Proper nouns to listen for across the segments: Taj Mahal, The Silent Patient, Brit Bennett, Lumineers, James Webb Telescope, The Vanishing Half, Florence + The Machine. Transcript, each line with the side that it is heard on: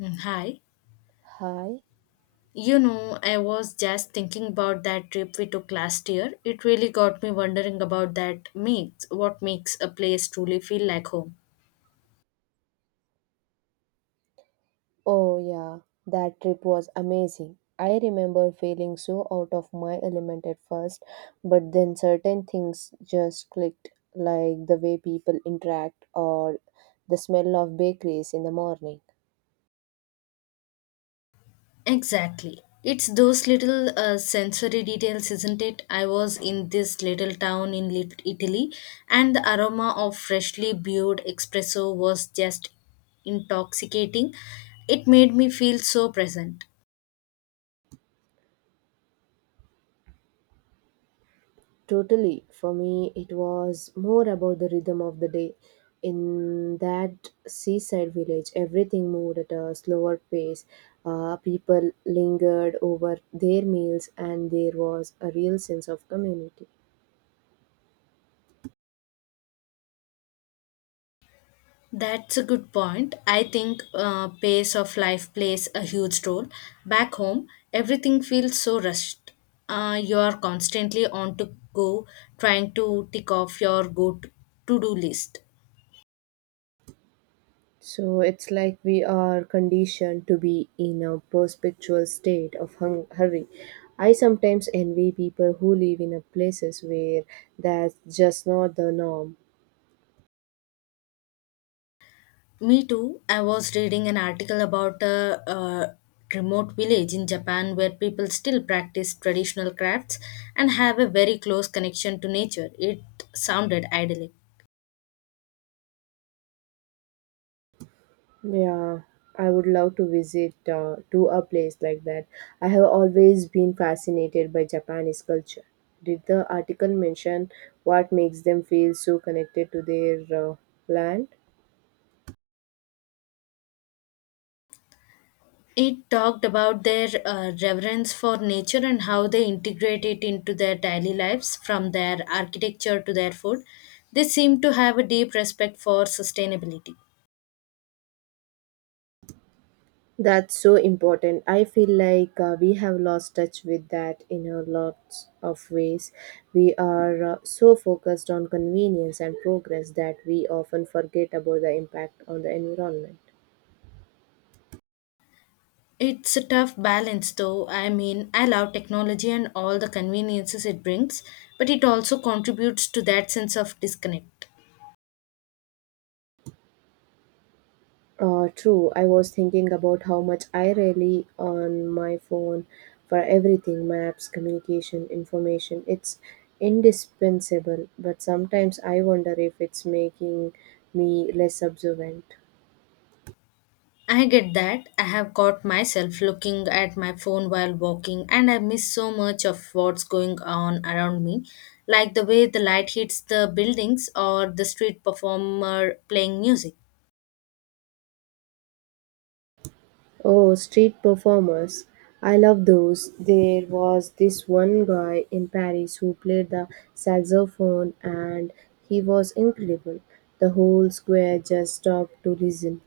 left: Mm, hi.
right: Hi.
left: You know, I was just thinking about that trip we took last year. It really got me wondering about that makes what makes a place truly feel like home.
right: Oh, yeah. That trip was amazing. I remember feeling so out of my element at first, but then certain things just clicked, like the way people interact or the smell of bakeries in the morning.
left: Exactly. It's those little sensory details, isn't it? I was in this little town in Italy, and the aroma of freshly brewed espresso was just intoxicating. It made me feel so present.
right: Totally. For me, it was more about the rhythm of the day. In that seaside village, everything moved at a slower pace. People lingered over their meals, and there was a real sense of community.
left: That's a good point. I think pace of life plays a huge role. Back home, everything feels so rushed. You are constantly on to go, trying to tick off your go to do list.
right: So it's like we are conditioned to be in a perpetual state of hurry. I sometimes envy people who live in a places where that's just not the norm.
left: Me too. I was reading an article about a remote village in Japan where people still practice traditional crafts and have a very close connection to nature. It sounded idyllic.
right: Yeah, I would love to visit to a place like that. I have always been fascinated by Japanese culture. Did the article mention what makes them feel so connected to their uh, land?
left: It talked about their reverence for nature and how they integrate it into their daily lives, from their architecture to their food. They seem to have a deep respect for sustainability.
right: That's so important. I feel like we have lost touch with that in a lot of ways. We are so focused on convenience and progress that we often forget about the impact on the environment.
left: It's a tough balance, though. I mean, I love technology and all the conveniences it brings, but it also contributes to that sense of disconnect.
right: True, I was thinking about how much I rely on my phone for everything maps, communication, information. It's indispensable, but sometimes I wonder if it's making me less observant.
left: I get that. I have caught myself looking at my phone while walking, and I miss so much of what's going on around me, like the way the light hits the buildings or the street performer playing music.
right: Oh, street performers. I love those. There was this one guy in Paris who played the saxophone and he was incredible. The whole square just stopped to listen.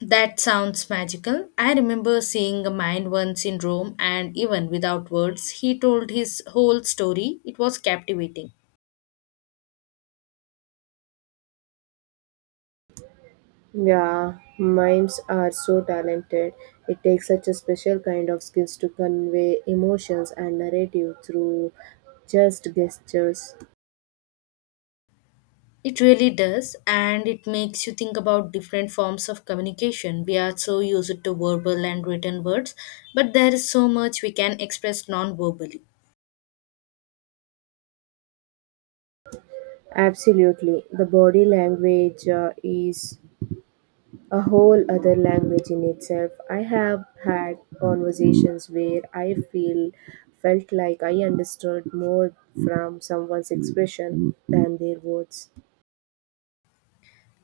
left: That sounds magical. I remember seeing a man once in Rome, and even without words, he told his whole story. It was captivating.
right: Yeah, mimes are so talented. It takes such a special kind of skills to convey emotions and narrative through just gestures.
left: It really does, and it makes you think about different forms of communication. We are so used to verbal and written words, but there is so much we can express non verbally.
right: Absolutely. The body language is a whole other language in itself. I have had conversations where I feel felt like I understood more from someone's expression than their words.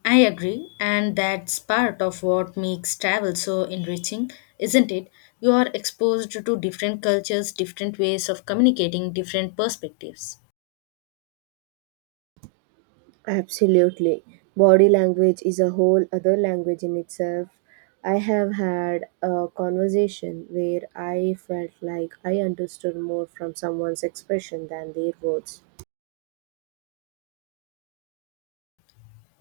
left: I agree, and that's part of what makes travel so enriching, isn't it? You are exposed to different cultures, different ways of communicating, different perspectives.
right: Absolutely. Body language is a whole other language in itself. I have had a conversation where I felt like I understood more from someone's expression than their words.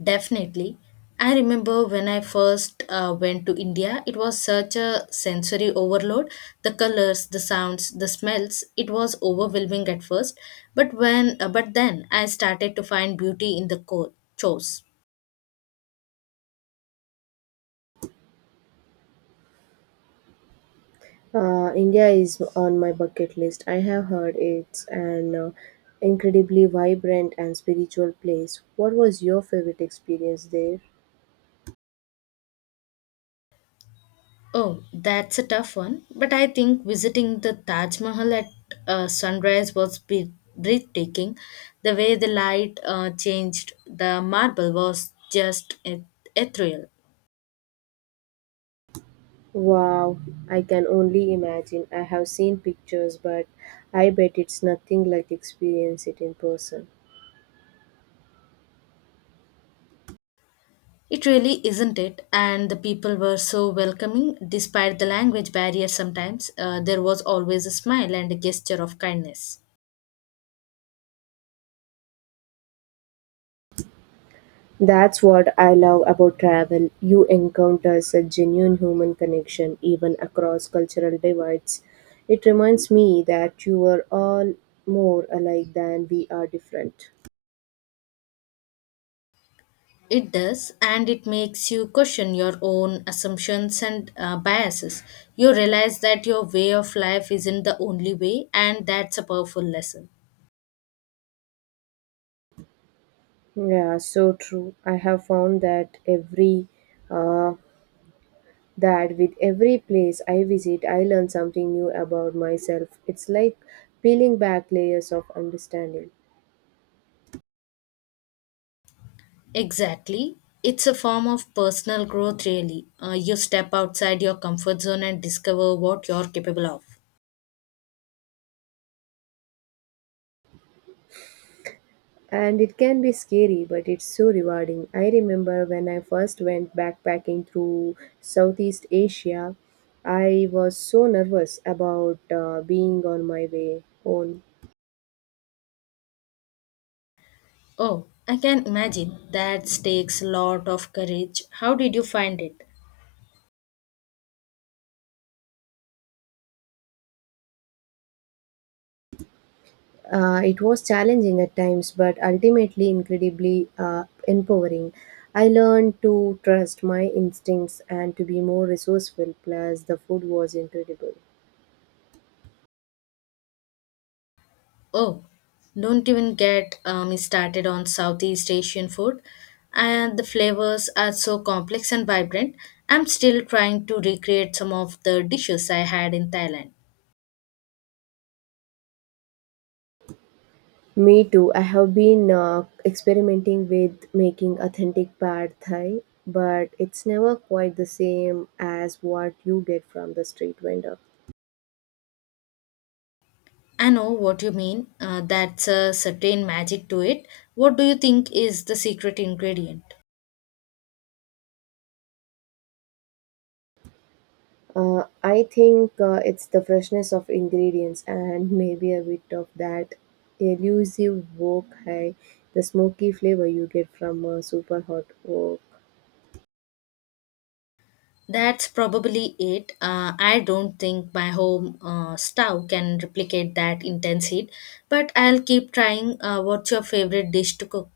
left: Definitely. I remember when I first went to India, it was such a sensory overload. The colors, the sounds, the smells, it was overwhelming at first, but when but then I started to find beauty in the chores.
right: India is on my bucket list. I have heard it's an incredibly vibrant and spiritual place. What was your favorite experience there?
left: Oh, that's a tough one, but I think visiting the Taj Mahal at sunrise was breathtaking. The way the light changed, the marble was just ethereal.
right: Wow, I can only imagine. I have seen pictures, but I bet it's nothing like experience it in person.
left: It really isn't it, and the people were so welcoming despite the language barrier sometimes. There was always a smile and a gesture of kindness.
right: That's what I love about travel. You encounter such genuine human connection even across cultural divides. It reminds me that you are all more alike than we are different.
left: It does, and it makes you question your own assumptions and biases. You realize that your way of life isn't the only way, and that's a powerful lesson.
right: Yeah, so true. I have found that every uh, that with every place I visit, I learn something new about myself. It's like peeling back layers of understanding.
left: Exactly. It's a form of personal growth, really. You step outside your comfort zone and discover what you're capable of.
right: And it can be scary, but it's so rewarding. I remember when I first went backpacking through Southeast Asia, I was so nervous about being on my way own.
left: Oh, I can imagine. That takes a lot of courage. How did you find it?
right: It was challenging at times, but ultimately incredibly empowering. I learned to trust my instincts and to be more resourceful, plus, the food was incredible.
left: Oh, don't even get me started on Southeast Asian food. And the flavors are so complex and vibrant. I'm still trying to recreate some of the dishes I had in Thailand.
right: Me too. I have been experimenting with making authentic pad thai, but it's never quite the same as what you get from the street vendor.
left: I know what you mean. That's a certain magic to it. What do you think is the secret ingredient?
right: I think it's the freshness of ingredients and maybe a bit of that elusive wok hai, the smoky flavor you get from super hot wok.
left: That's probably it. I don't think my home stove can replicate that intense heat, but I'll keep trying. What's your favorite dish to cook?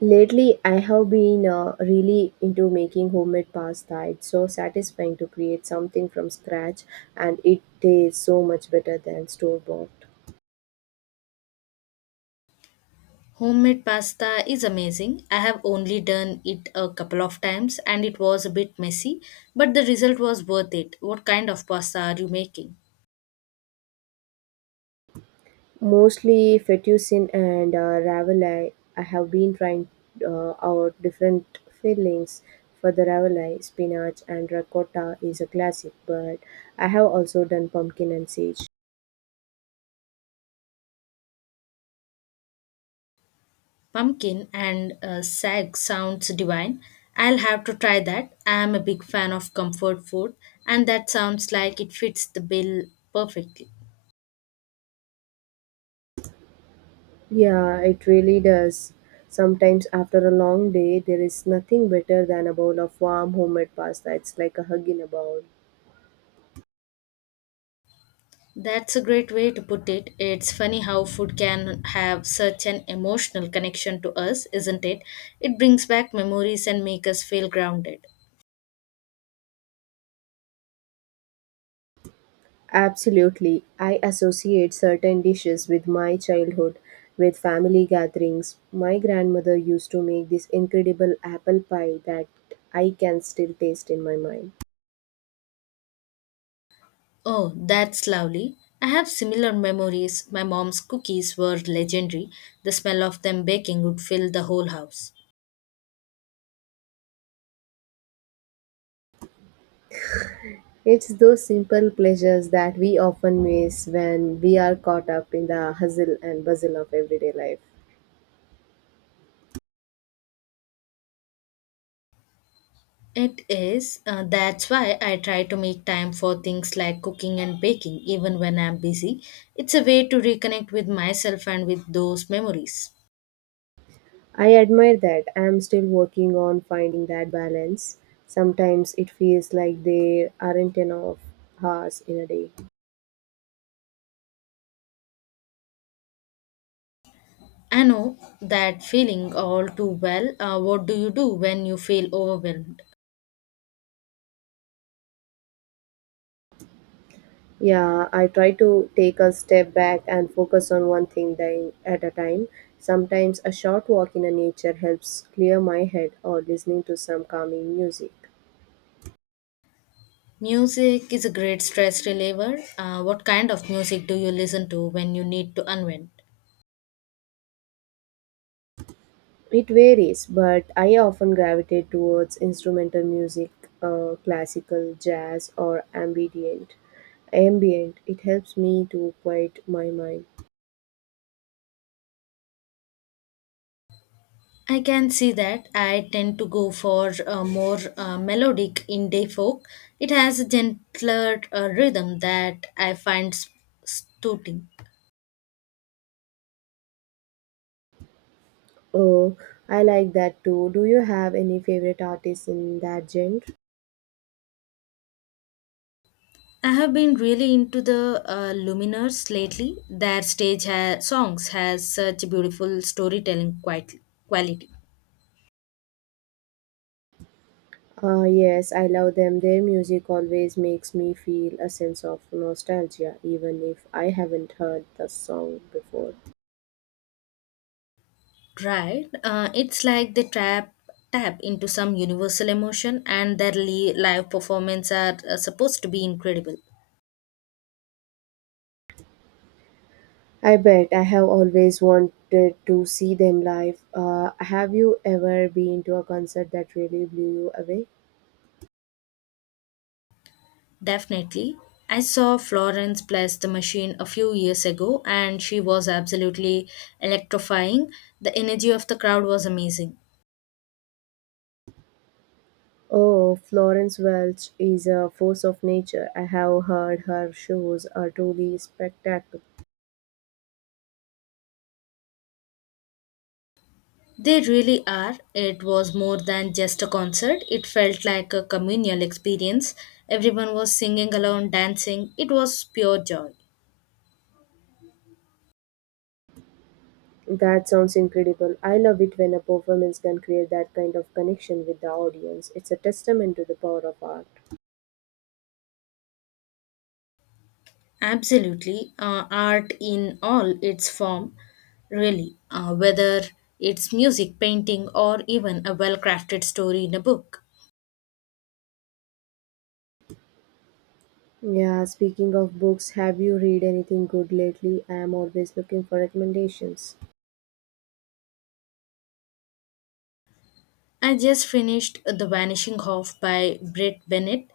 right: Lately, I have been really into making homemade pasta. It's so satisfying to create something from scratch, and it tastes so much better than store bought.
left: Homemade pasta is amazing. I have only done it a couple of times and it was a bit messy, but the result was worth it. What kind of pasta are you making?
right: Mostly fettuccine and ravioli. I have been trying out different fillings for the ravioli. Spinach and ricotta is a classic, but I have also done pumpkin and sage.
left: Pumpkin and sag sounds divine. I'll have to try that. I am a big fan of comfort food, and that sounds like it fits the bill perfectly.
right: Yeah, it really does. Sometimes after a long day, there is nothing better than a bowl of warm homemade pasta. It's like a hug in a bowl.
left: That's a great way to put it. It's funny how food can have such an emotional connection to us, isn't it? It brings back memories and make us feel grounded.
right: Absolutely. I associate certain dishes with my childhood, with family gatherings. My grandmother used to make this incredible apple pie that I can still taste in my mind.
left: Oh, that's lovely. I have similar memories. My mom's cookies were legendary. The smell of them baking would fill the whole house.
right: It's those simple pleasures that we often miss when we are caught up in the hustle and bustle of everyday life.
left: It is. That's why I try to make time for things like cooking and baking even when I'm busy. It's a way to reconnect with myself and with those memories.
right: I admire that. I am still working on finding that balance. Sometimes it feels like there aren't enough hours in a day.
left: I know that feeling all too well. What do you do when you feel overwhelmed?
right: Yeah, I try to take a step back and focus on one thing at a time. Sometimes a short walk in the nature helps clear my head or listening to some calming music.
left: Music is a great stress reliever. What kind of music do you listen to when you need to unwind?
right: It varies, but I often gravitate towards instrumental music, classical, jazz, or ambient. Ambient. It helps me to quiet my mind.
left: I can see that. I tend to go for more melodic indie folk. It has a gentler rhythm that I find soothing.
right: Oh, I like that too. Do you have any favorite artists in that genre?
left: I have been really into the Luminers lately. Their songs has such beautiful storytelling quality.
right: Ah, yes, I love them. Their music always makes me feel a sense of nostalgia, even if I haven't heard the song before.
left: Right. It's like they tap into some universal emotion, and their live performance are supposed to be incredible.
right: I bet I have always wanted to see them live. Have you ever been to a concert that really blew you away?
left: Definitely. I saw Florence bless the machine a few years ago, and she was absolutely electrifying. The energy of the crowd was amazing.
right: Oh, Florence Welch is a force of nature. I have heard her shows are truly spectacular.
left: They really are. It was more than just a concert, it felt like a communal experience. Everyone was singing along, dancing. It was pure joy.
right: That sounds incredible. I love it when a performance can create that kind of connection with the audience. It's a testament to the power of art.
left: Absolutely, art in all its form, really, whether it's music, painting, or even a well crafted story in a book.
right: Yeah, speaking of books, have you read anything good lately? I am always looking for recommendations.
left: I just finished The Vanishing Half by Britt Bennett.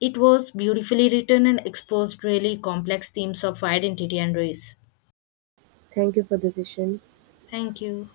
left: It was beautifully written and exposed really complex themes of identity and race.
right: Thank you for the session.
left: Thank you.